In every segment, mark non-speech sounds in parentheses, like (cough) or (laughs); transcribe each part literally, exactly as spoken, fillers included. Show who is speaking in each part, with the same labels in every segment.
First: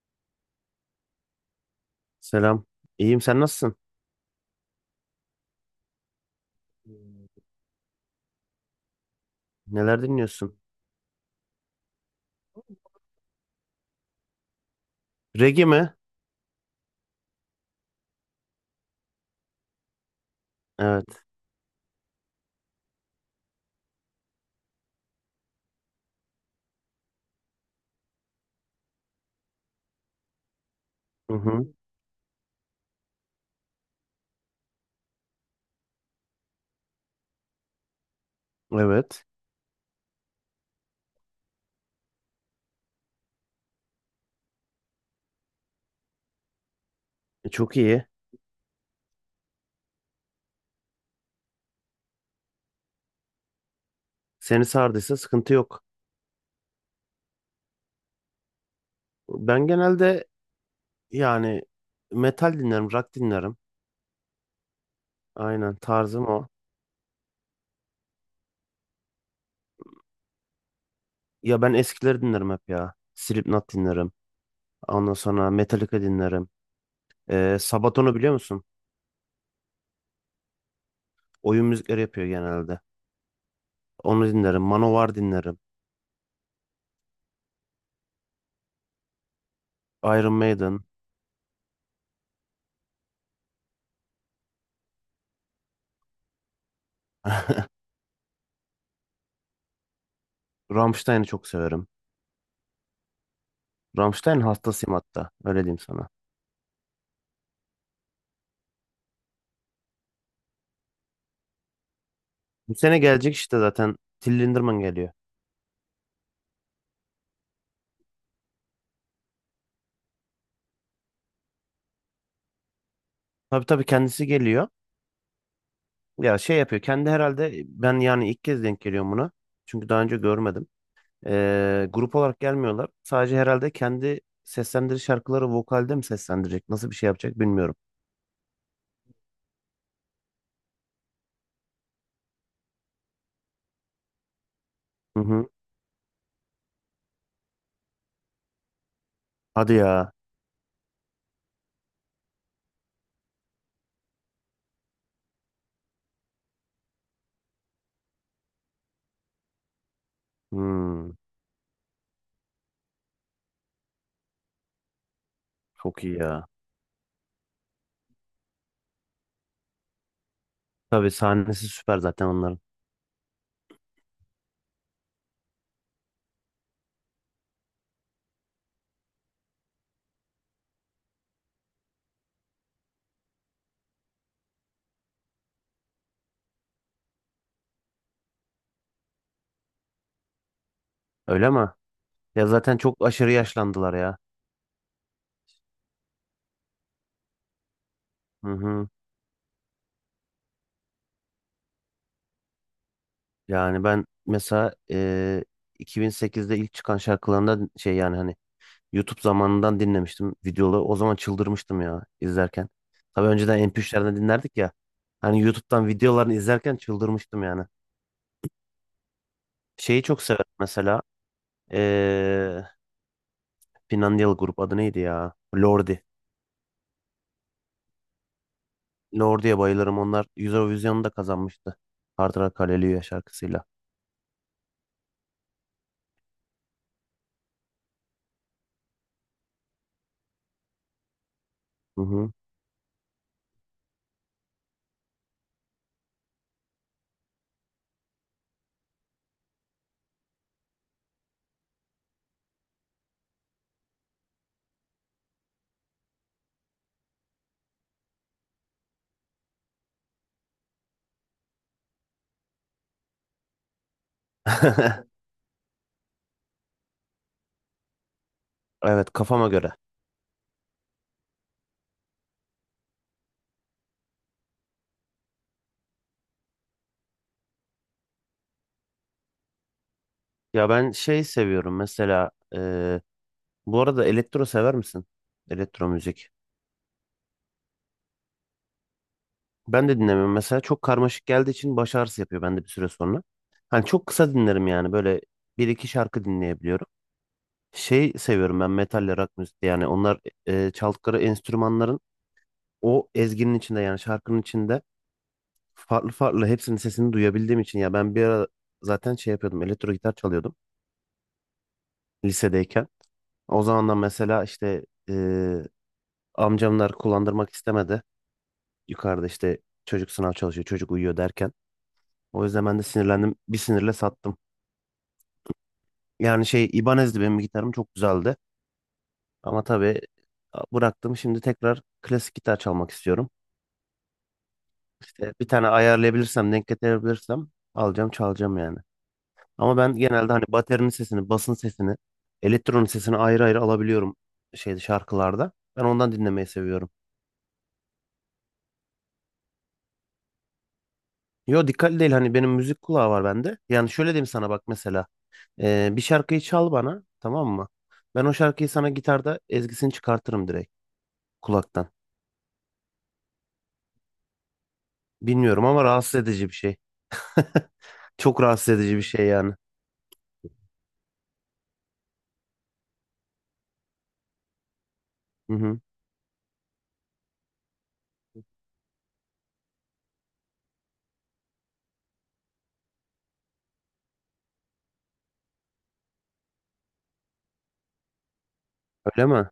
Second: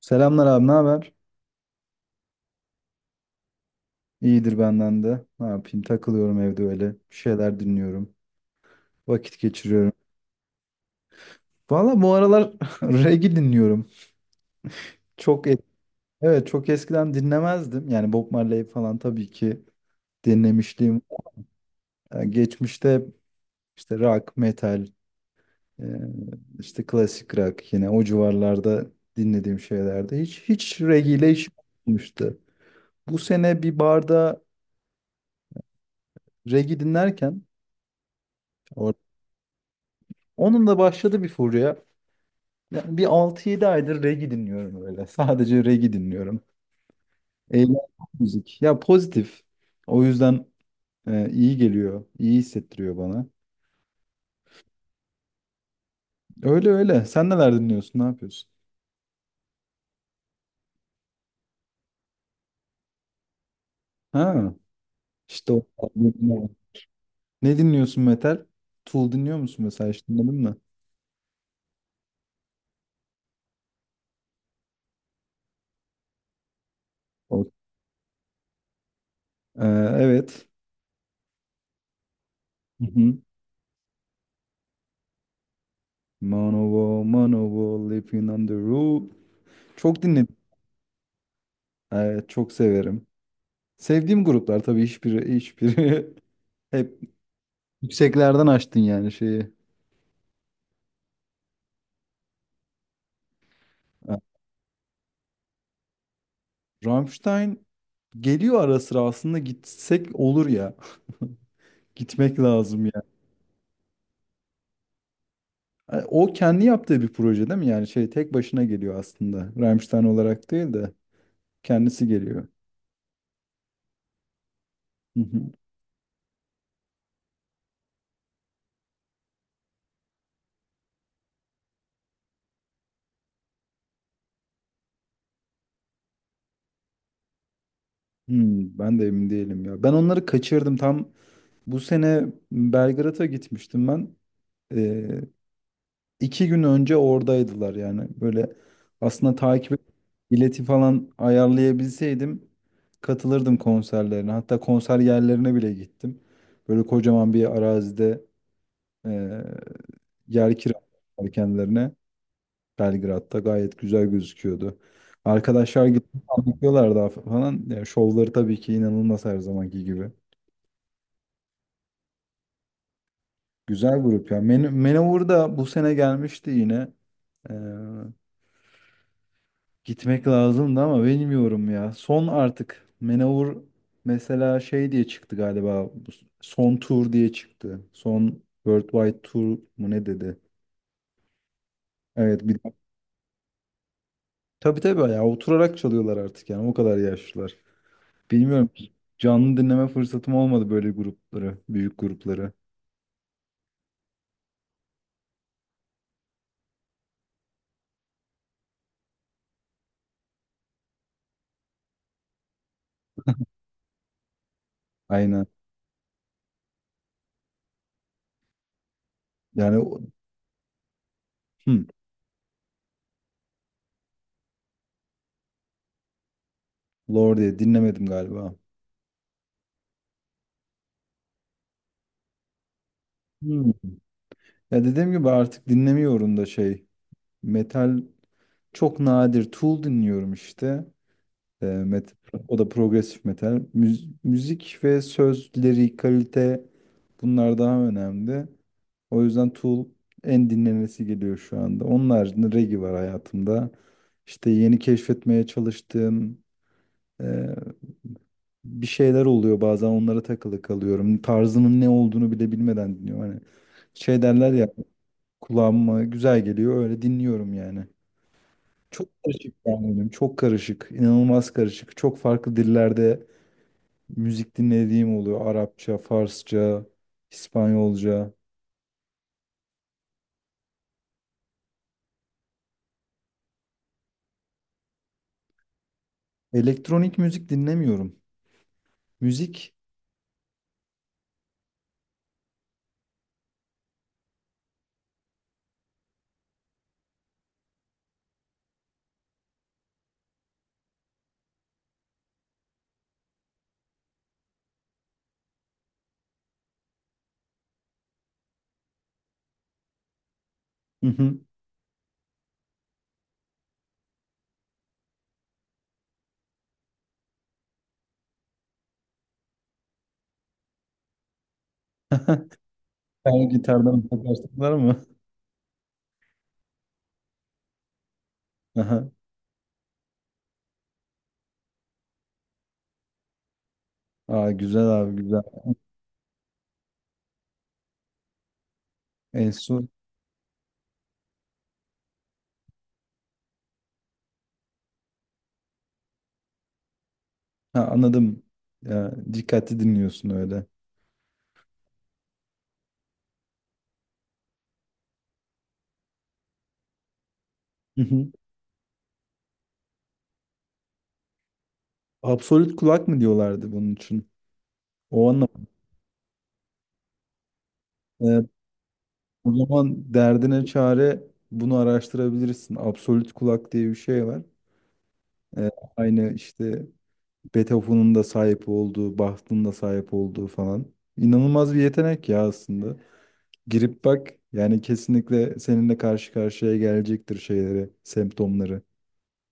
Speaker 1: Selamlar abi, ne haber?
Speaker 2: Selam. İyiyim. Sen nasılsın?
Speaker 1: İyidir benden de. Ne yapayım? Takılıyorum evde öyle. Bir şeyler dinliyorum. Vakit geçiriyorum.
Speaker 2: Neler dinliyorsun?
Speaker 1: Valla bu aralar (laughs) reggae dinliyorum. Çok et-
Speaker 2: Reggae mi?
Speaker 1: evet, çok eskiden dinlemezdim. Yani Bob Marley falan tabii ki dinlemişliğim
Speaker 2: Evet.
Speaker 1: var. Ee, Geçmişte hep işte rock, metal, e, işte klasik rock yine o civarlarda dinlediğim şeylerde hiç hiç reggae ile
Speaker 2: Hı
Speaker 1: işim
Speaker 2: hı.
Speaker 1: olmuştu. Bu sene bir barda reggae dinlerken or-
Speaker 2: Evet.
Speaker 1: onun da başladı bir furya. Ya bir altı yedi aydır reggae dinliyorum öyle. Sadece reggae dinliyorum.
Speaker 2: E, Çok
Speaker 1: Eğlenceli
Speaker 2: iyi.
Speaker 1: müzik. Ya pozitif. O yüzden e, iyi geliyor. İyi hissettiriyor bana.
Speaker 2: Seni sardıysa sıkıntı yok.
Speaker 1: Öyle öyle. Sen neler dinliyorsun? Ne yapıyorsun?
Speaker 2: Ben genelde yani metal dinlerim, rock dinlerim.
Speaker 1: Ha, işte o.
Speaker 2: Aynen, tarzım o.
Speaker 1: Ne dinliyorsun metal? Tool dinliyor musun mesela? Hiç dinledin mi?
Speaker 2: Ya ben eskileri dinlerim hep ya. Slipknot dinlerim. Ondan sonra Metallica dinlerim.
Speaker 1: O-
Speaker 2: E, Sabaton'u biliyor musun?
Speaker 1: Ee, evet.
Speaker 2: Oyun müzikleri yapıyor genelde.
Speaker 1: Hı hı.
Speaker 2: Onu dinlerim. Manowar dinlerim.
Speaker 1: Manowar, Manowar, Living on the Roof. Çok dinledim.
Speaker 2: Iron Maiden.
Speaker 1: Evet, çok severim. Sevdiğim gruplar tabii hiçbiri hiçbiri (laughs) hep
Speaker 2: (laughs)
Speaker 1: Yükseklerden açtın yani şeyi.
Speaker 2: Rammstein'i çok severim.
Speaker 1: Ha,
Speaker 2: Rammstein hastasıyım hatta. Öyle diyeyim sana.
Speaker 1: Rammstein geliyor ara sıra aslında gitsek olur ya. (laughs) Gitmek
Speaker 2: Bu
Speaker 1: lazım
Speaker 2: sene
Speaker 1: ya.
Speaker 2: gelecek işte zaten. Till Lindemann geliyor.
Speaker 1: Yani o kendi yaptığı bir proje değil mi? Yani şey tek başına geliyor aslında. Rammstein olarak değil de kendisi geliyor.
Speaker 2: Tabii tabii, kendisi geliyor.
Speaker 1: Hı hı.
Speaker 2: Ya şey yapıyor. Kendi herhalde, ben yani ilk kez denk geliyorum buna. Çünkü daha önce görmedim. Ee, grup olarak gelmiyorlar. Sadece herhalde kendi seslendirici şarkıları vokalde mi seslendirecek? Nasıl bir şey yapacak bilmiyorum.
Speaker 1: Hmm, ben de emin değilim ya. Ben onları kaçırdım. Tam bu sene Belgrad'a gitmiştim ben.
Speaker 2: Hı
Speaker 1: Ee,
Speaker 2: hı.
Speaker 1: İki gün önce oradaydılar yani. Böyle aslında takip
Speaker 2: Hadi
Speaker 1: et-
Speaker 2: ya.
Speaker 1: bileti falan ayarlayabilseydim katılırdım konserlerine. Hatta konser yerlerine bile gittim. Böyle kocaman bir arazide eee yer
Speaker 2: Hmm,
Speaker 1: kiraladılar kendilerine. Belgrad'da gayet güzel gözüküyordu. Arkadaşlar gidip
Speaker 2: çok iyi ya.
Speaker 1: anlatıyorlar daha falan. Yani şovları tabii ki inanılmaz her zamanki gibi.
Speaker 2: Tabii sahnesi süper zaten onların.
Speaker 1: Güzel grup ya. Men Manowar da bu sene gelmişti yine. Gitmek lazımdı ama bilmiyorum ya. Son artık. Manowar mesela şey diye çıktı galiba. Bu s- Son tur diye çıktı. Son Worldwide Tour mu ne dedi?
Speaker 2: Öyle mi?
Speaker 1: Evet
Speaker 2: Ya
Speaker 1: bir.
Speaker 2: zaten çok aşırı yaşlandılar ya.
Speaker 1: Tabii tabii ya oturarak çalıyorlar artık yani o kadar yaşlılar.
Speaker 2: Hı
Speaker 1: Bilmiyorum.
Speaker 2: hı.
Speaker 1: Canlı dinleme fırsatım olmadı böyle grupları, büyük grupları.
Speaker 2: Yani ben mesela e, iki bin sekizde ilk çıkan şarkılarında şey yani hani YouTube zamanından dinlemiştim videoları. O zaman çıldırmıştım ya izlerken. Tabii önceden M P üçlerden dinlerdik ya. Hani
Speaker 1: Aynen.
Speaker 2: YouTube'dan videolarını izlerken çıldırmıştım yani.
Speaker 1: Yani o-
Speaker 2: Şeyi çok severim mesela.
Speaker 1: hmm,
Speaker 2: Ee, Finlandiyalı grup adı neydi ya? Lordi.
Speaker 1: Lorde diye dinlemedim galiba.
Speaker 2: Lordi'ye bayılırım. Onlar Eurovision'u da kazanmıştı. Hard Rock Hallelujah şarkısıyla.
Speaker 1: Hmm. Ya dediğim gibi artık dinlemiyorum da şey. Metal çok nadir. Tool dinliyorum işte. E,
Speaker 2: Hı
Speaker 1: met-
Speaker 2: hı.
Speaker 1: O da progresif metal. Müz- müzik ve sözleri, kalite bunlar daha önemli. O yüzden Tool en dinlenesi geliyor şu anda. Onun haricinde reggae var hayatımda. İşte yeni keşfetmeye çalıştığım e, bir şeyler oluyor bazen onlara takılı kalıyorum. Tarzının ne olduğunu bile bilmeden dinliyorum. Hani şey derler ya
Speaker 2: (laughs)
Speaker 1: kulağıma güzel geliyor öyle dinliyorum yani. Çok
Speaker 2: Evet, kafama
Speaker 1: karışık
Speaker 2: göre.
Speaker 1: yani benim. Çok karışık. İnanılmaz karışık. Çok farklı dillerde müzik dinlediğim oluyor. Arapça, Farsça, İspanyolca.
Speaker 2: Ya ben şey seviyorum mesela. Ee, bu arada elektro sever misin? Elektro müzik.
Speaker 1: Elektronik müzik dinlemiyorum. Müzik.
Speaker 2: Ben de dinlemiyorum. Mesela çok karmaşık geldiği için baş ağrısı yapıyor bende bir süre sonra. Hani çok kısa dinlerim yani, böyle bir iki şarkı dinleyebiliyorum. Şey seviyorum ben metalle rock müziği, yani onlar e, çaldıkları enstrümanların o ezginin içinde, yani şarkının içinde farklı farklı hepsinin sesini duyabildiğim için, ya ben bir ara zaten şey yapıyordum, elektro gitar çalıyordum
Speaker 1: Hı hı.
Speaker 2: lisedeyken. O zamandan mesela işte e, amcamlar kullandırmak istemedi. Yukarıda işte çocuk sınav çalışıyor, çocuk uyuyor derken. O
Speaker 1: (laughs)
Speaker 2: yüzden ben de sinirlendim,
Speaker 1: Sen
Speaker 2: bir sinirle
Speaker 1: gitardan
Speaker 2: sattım.
Speaker 1: takarsınlar mı?
Speaker 2: Yani şey İbanez'di benim gitarım, çok güzeldi.
Speaker 1: (laughs) Aha.
Speaker 2: Ama tabii bıraktım. Şimdi tekrar klasik gitar çalmak istiyorum.
Speaker 1: Aa, güzel abi
Speaker 2: İşte
Speaker 1: güzel.
Speaker 2: bir tane ayarlayabilirsem, denk getirebilirsem alacağım, çalacağım yani.
Speaker 1: En
Speaker 2: Ama
Speaker 1: son
Speaker 2: ben genelde hani baterinin sesini, basın sesini, elektronun sesini ayrı ayrı alabiliyorum şeyde, şarkılarda. Ben ondan dinlemeyi seviyorum.
Speaker 1: Ha, anladım. Ya, dikkatli dinliyorsun öyle.
Speaker 2: Yo, dikkatli değil, hani benim müzik kulağı var bende. Yani şöyle diyeyim sana, bak mesela. Ee, bir şarkıyı çal bana, tamam mı?
Speaker 1: Hı
Speaker 2: Ben
Speaker 1: hı.
Speaker 2: o şarkıyı sana gitarda ezgisini çıkartırım direkt kulaktan.
Speaker 1: Absolut kulak mı diyorlardı bunun için? O anlam.
Speaker 2: Bilmiyorum ama rahatsız edici bir şey. Çok
Speaker 1: Evet,
Speaker 2: rahatsız edici bir şey
Speaker 1: o
Speaker 2: yani.
Speaker 1: zaman derdine çare bunu araştırabilirsin. Absolut kulak diye bir şey var.
Speaker 2: Hı
Speaker 1: Ee,
Speaker 2: hı.
Speaker 1: Aynı işte Beethoven'ın da sahip olduğu, Bach'ın da sahip olduğu falan. İnanılmaz bir yetenek ya aslında. Girip bak yani kesinlikle seninle karşı karşıya gelecektir şeyleri, semptomları.
Speaker 2: Öyle mi?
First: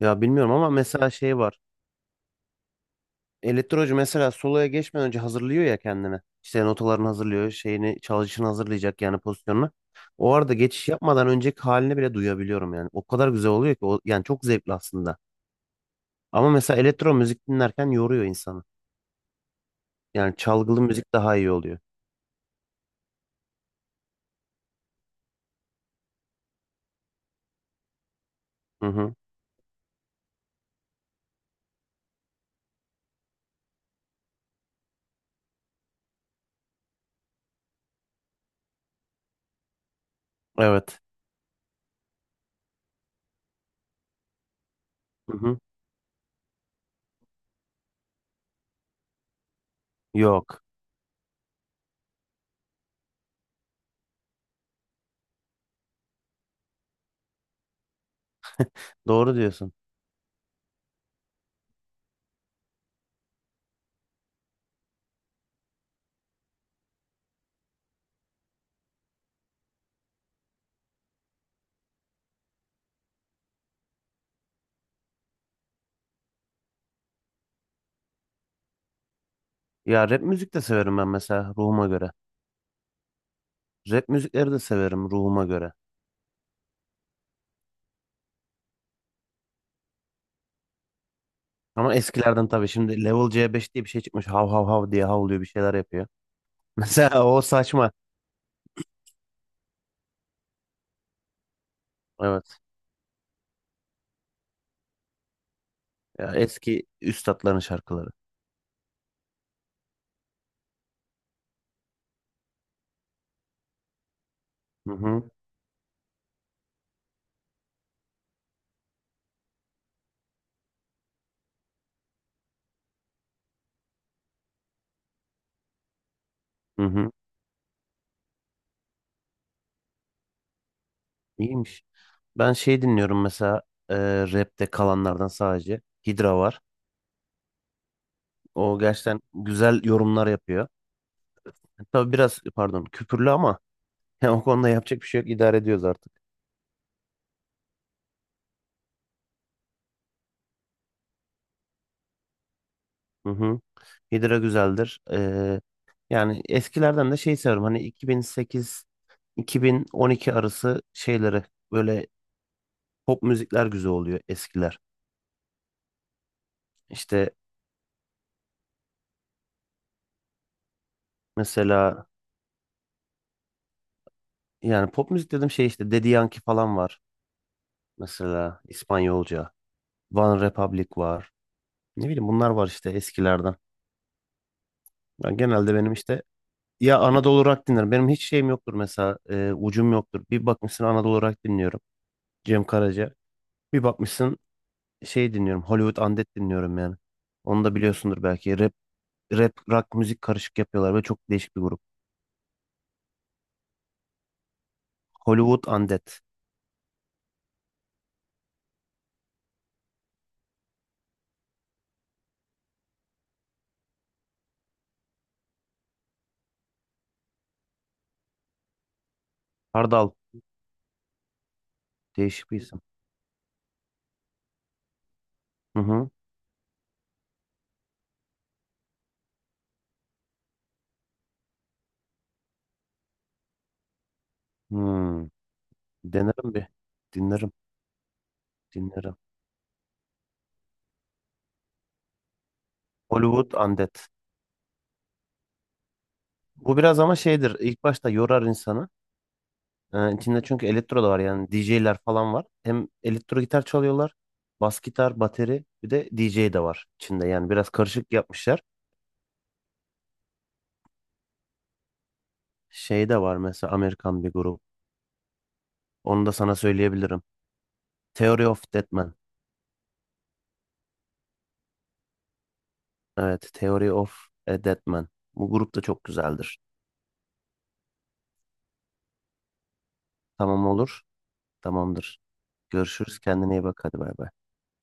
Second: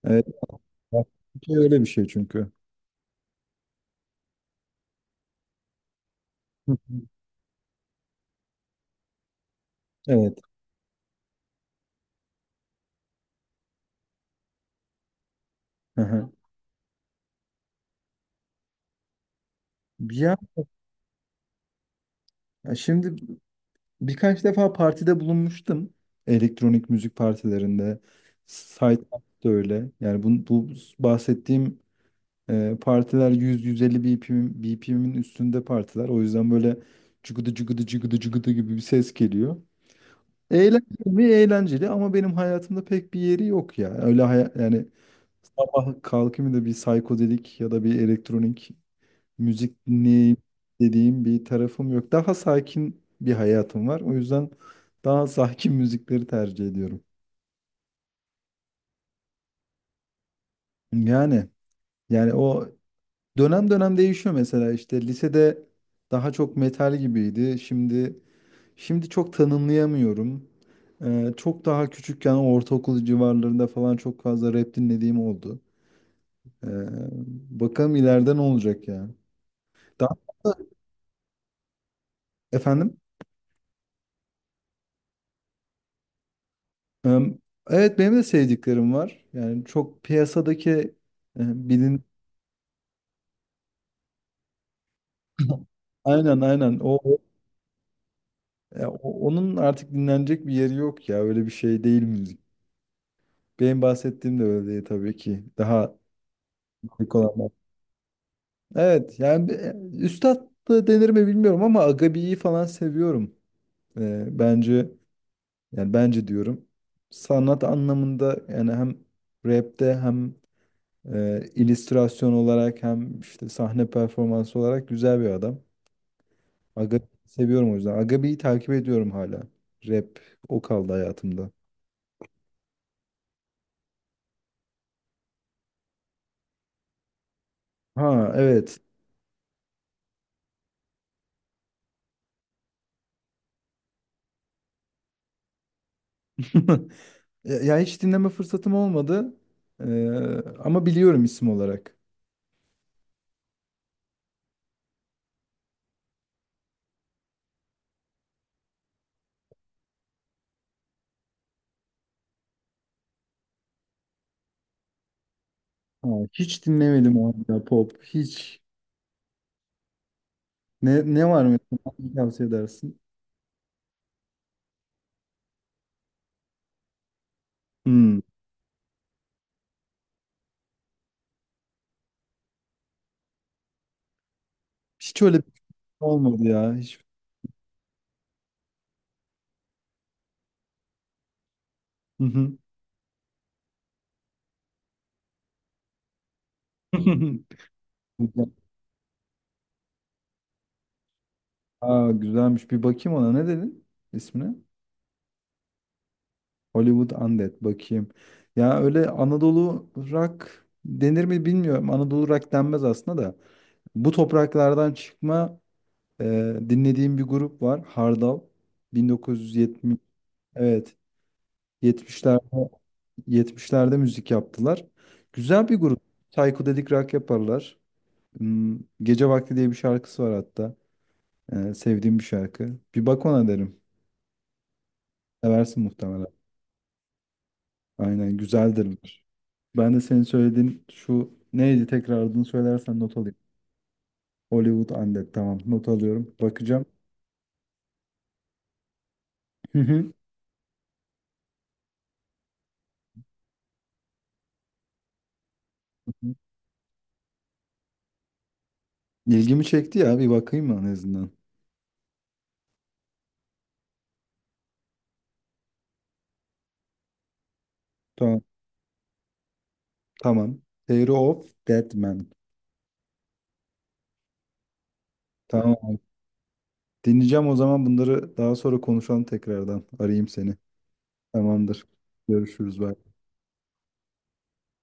Speaker 2: Ya
Speaker 1: Evet,
Speaker 2: bilmiyorum ama
Speaker 1: bak,
Speaker 2: mesela şey
Speaker 1: şey
Speaker 2: var.
Speaker 1: öyle bir şey çünkü.
Speaker 2: Elektrocu mesela soloya geçmeden önce hazırlıyor ya kendini. İşte
Speaker 1: Hı hı.
Speaker 2: notalarını hazırlıyor, şeyini, çalışını hazırlayacak yani, pozisyonunu. O
Speaker 1: Evet.
Speaker 2: arada geçiş yapmadan önceki halini bile duyabiliyorum yani. O kadar güzel oluyor ki o, yani çok zevkli aslında.
Speaker 1: Hı hı.
Speaker 2: Ama mesela elektro müzik dinlerken yoruyor insanı.
Speaker 1: Ya
Speaker 2: Yani çalgılı müzik daha iyi oluyor.
Speaker 1: şimdi birkaç defa partide bulunmuştum. Elektronik müzik partilerinde.
Speaker 2: Hı
Speaker 1: Site
Speaker 2: hı.
Speaker 1: da öyle. Yani bu, bu bahsettiğim Ee, partiler yüz yüz elli B P M, B P M'in üstünde partiler. O yüzden böyle cıgıdı cıgıdı cıgıdı cıgıdı gibi bir ses geliyor.
Speaker 2: Evet.
Speaker 1: Eğlenceli mi? Eğlenceli ama benim hayatımda pek bir yeri yok ya. Öyle haya- yani
Speaker 2: Hı hı.
Speaker 1: sabah kalkayım da bir psikodelik ya da bir elektronik müzik dinleyeyim
Speaker 2: Yok.
Speaker 1: dediğim bir tarafım yok. Daha sakin bir hayatım var. O yüzden daha (laughs) sakin müzikleri tercih ediyorum.
Speaker 2: Doğru diyorsun.
Speaker 1: Yani yani o Dönem dönem değişiyor mesela işte lisede daha çok metal gibiydi. Şimdi şimdi çok tanımlayamıyorum. Ee, çok daha küçükken ortaokul civarlarında falan çok fazla rap dinlediğim oldu. Ee, Bakalım ileride ne olacak ya.
Speaker 2: Ya
Speaker 1: Daha
Speaker 2: rap müzik de severim ben mesela ruhuma göre.
Speaker 1: efendim.
Speaker 2: Rap müzikleri de severim ruhuma göre.
Speaker 1: Ee, evet, benim de sevdiklerim var. Yani çok piyasadaki e,
Speaker 2: Ama
Speaker 1: bilin
Speaker 2: eskilerden tabii. Şimdi level C beş diye bir şey çıkmış. Hav hav hav diye havlıyor, bir şeyler yapıyor.
Speaker 1: aynen
Speaker 2: (laughs)
Speaker 1: aynen o o-
Speaker 2: Mesela o saçma.
Speaker 1: ya o- onun artık dinlenecek bir yeri yok ya öyle bir şey değil müzik.
Speaker 2: Evet.
Speaker 1: Benim bahsettiğim de öyle değil tabii ki. Daha
Speaker 2: Ya eski
Speaker 1: dik olanlar.
Speaker 2: üstatların şarkıları.
Speaker 1: Evet yani bir- üstad da denir mi bilmiyorum ama Agabi'yi falan seviyorum. Ee, bence,
Speaker 2: Hı hı.
Speaker 1: yani bence diyorum sanat anlamında yani hem rapte hem e, illüstrasyon olarak hem işte sahne performansı olarak güzel bir adam.
Speaker 2: Hı
Speaker 1: Agabi
Speaker 2: hı.
Speaker 1: seviyorum o yüzden. Agabi'yi takip ediyorum hala. Rap o kaldı hayatımda.
Speaker 2: İyiymiş. Ben şey dinliyorum mesela, e, rapte kalanlardan sadece. Hidra var.
Speaker 1: Ha evet.
Speaker 2: O gerçekten güzel yorumlar yapıyor. Tabii biraz pardon, küpürlü ama (laughs) yani o konuda yapacak bir şey yok. İdare ediyoruz artık.
Speaker 1: (laughs) Ya ya hiç dinleme fırsatım olmadı. Ee, Ama biliyorum isim olarak.
Speaker 2: Hı hı. Hydra güzeldir. Ee, yani eskilerden de şey seviyorum. Hani iki bin sekiz-iki bin on iki arası şeyleri, böyle pop müzikler güzel oluyor eskiler.
Speaker 1: Ha, hiç dinlemedim
Speaker 2: İşte
Speaker 1: abi ya pop. Hiç. Ne, ne var mesela?
Speaker 2: mesela,
Speaker 1: Hangi tavsiye edersin?
Speaker 2: yani pop müzik dedim, şey işte Daddy Yankee falan var.
Speaker 1: Hmm.
Speaker 2: Mesela İspanyolca. One Republic var. Ne bileyim, bunlar var işte eskilerden.
Speaker 1: Hiç öyle
Speaker 2: Ben
Speaker 1: bir şey
Speaker 2: genelde benim işte,
Speaker 1: olmadı ya.
Speaker 2: ya
Speaker 1: Hiç.
Speaker 2: Anadolu Rock dinlerim. Benim hiç şeyim yoktur mesela, e, ucum yoktur. Bir bakmışsın Anadolu Rock dinliyorum.
Speaker 1: Hı hı.
Speaker 2: Cem Karaca. Bir bakmışsın şey dinliyorum. Hollywood Undead dinliyorum yani.
Speaker 1: (laughs)
Speaker 2: Onu da biliyorsundur
Speaker 1: Güzel.
Speaker 2: belki. Rap, rap, rock müzik karışık yapıyorlar ve çok değişik bir grup.
Speaker 1: Aa, güzelmiş. Bir bakayım ona. Ne dedin ismine?
Speaker 2: Hollywood Undead.
Speaker 1: Hollywood Undead. Bakayım. Ya öyle Anadolu rock denir mi bilmiyorum. Anadolu rock denmez aslında da. Bu topraklardan çıkma e, dinlediğim bir grup var. Hardal. bin dokuz yüz yetmiş.
Speaker 2: Hardal.
Speaker 1: Evet.
Speaker 2: Değişik bir
Speaker 1: 70'lerde
Speaker 2: isim.
Speaker 1: Yetmişlerde müzik yaptılar. Güzel bir
Speaker 2: Hı
Speaker 1: grup.
Speaker 2: hı.
Speaker 1: Psychedelic rock yaparlar. Hmm, Gece Vakti diye bir şarkısı var hatta. Ee, sevdiğim bir şarkı. Bir bak ona derim.
Speaker 2: Hmm.
Speaker 1: Seversin muhtemelen.
Speaker 2: Denerim bir. Dinlerim.
Speaker 1: Aynen güzeldir.
Speaker 2: Dinlerim.
Speaker 1: Ben de senin söylediğin şu neydi tekrar adını söylersen not alayım.
Speaker 2: Hollywood Undead.
Speaker 1: Hollywood Undead tamam not alıyorum.
Speaker 2: Bu
Speaker 1: Bakacağım.
Speaker 2: biraz ama şeydir. İlk başta yorar insanı.
Speaker 1: Hı hı.
Speaker 2: Ee, içinde çünkü elektro da var, yani D J'ler falan var. Hem elektro gitar çalıyorlar. Bas gitar, bateri, bir de D J de var içinde. Yani biraz karışık yapmışlar.
Speaker 1: İlgimi çekti ya bir bakayım en azından.
Speaker 2: Şey de var mesela, Amerikan bir grup. Onu da sana söyleyebilirim.
Speaker 1: Tamam.
Speaker 2: Theory of Deadman.
Speaker 1: Tamam. Theory of Dead Man.
Speaker 2: Evet, Theory of a Deadman. Bu grup da
Speaker 1: Tamam.
Speaker 2: çok güzeldir.
Speaker 1: Dinleyeceğim o zaman bunları daha sonra konuşalım tekrardan. Arayayım seni.
Speaker 2: Tamam, olur.
Speaker 1: Tamamdır.
Speaker 2: Tamamdır.
Speaker 1: Görüşürüz. Bay
Speaker 2: Görüşürüz. Kendine iyi bak. Hadi, bay bay.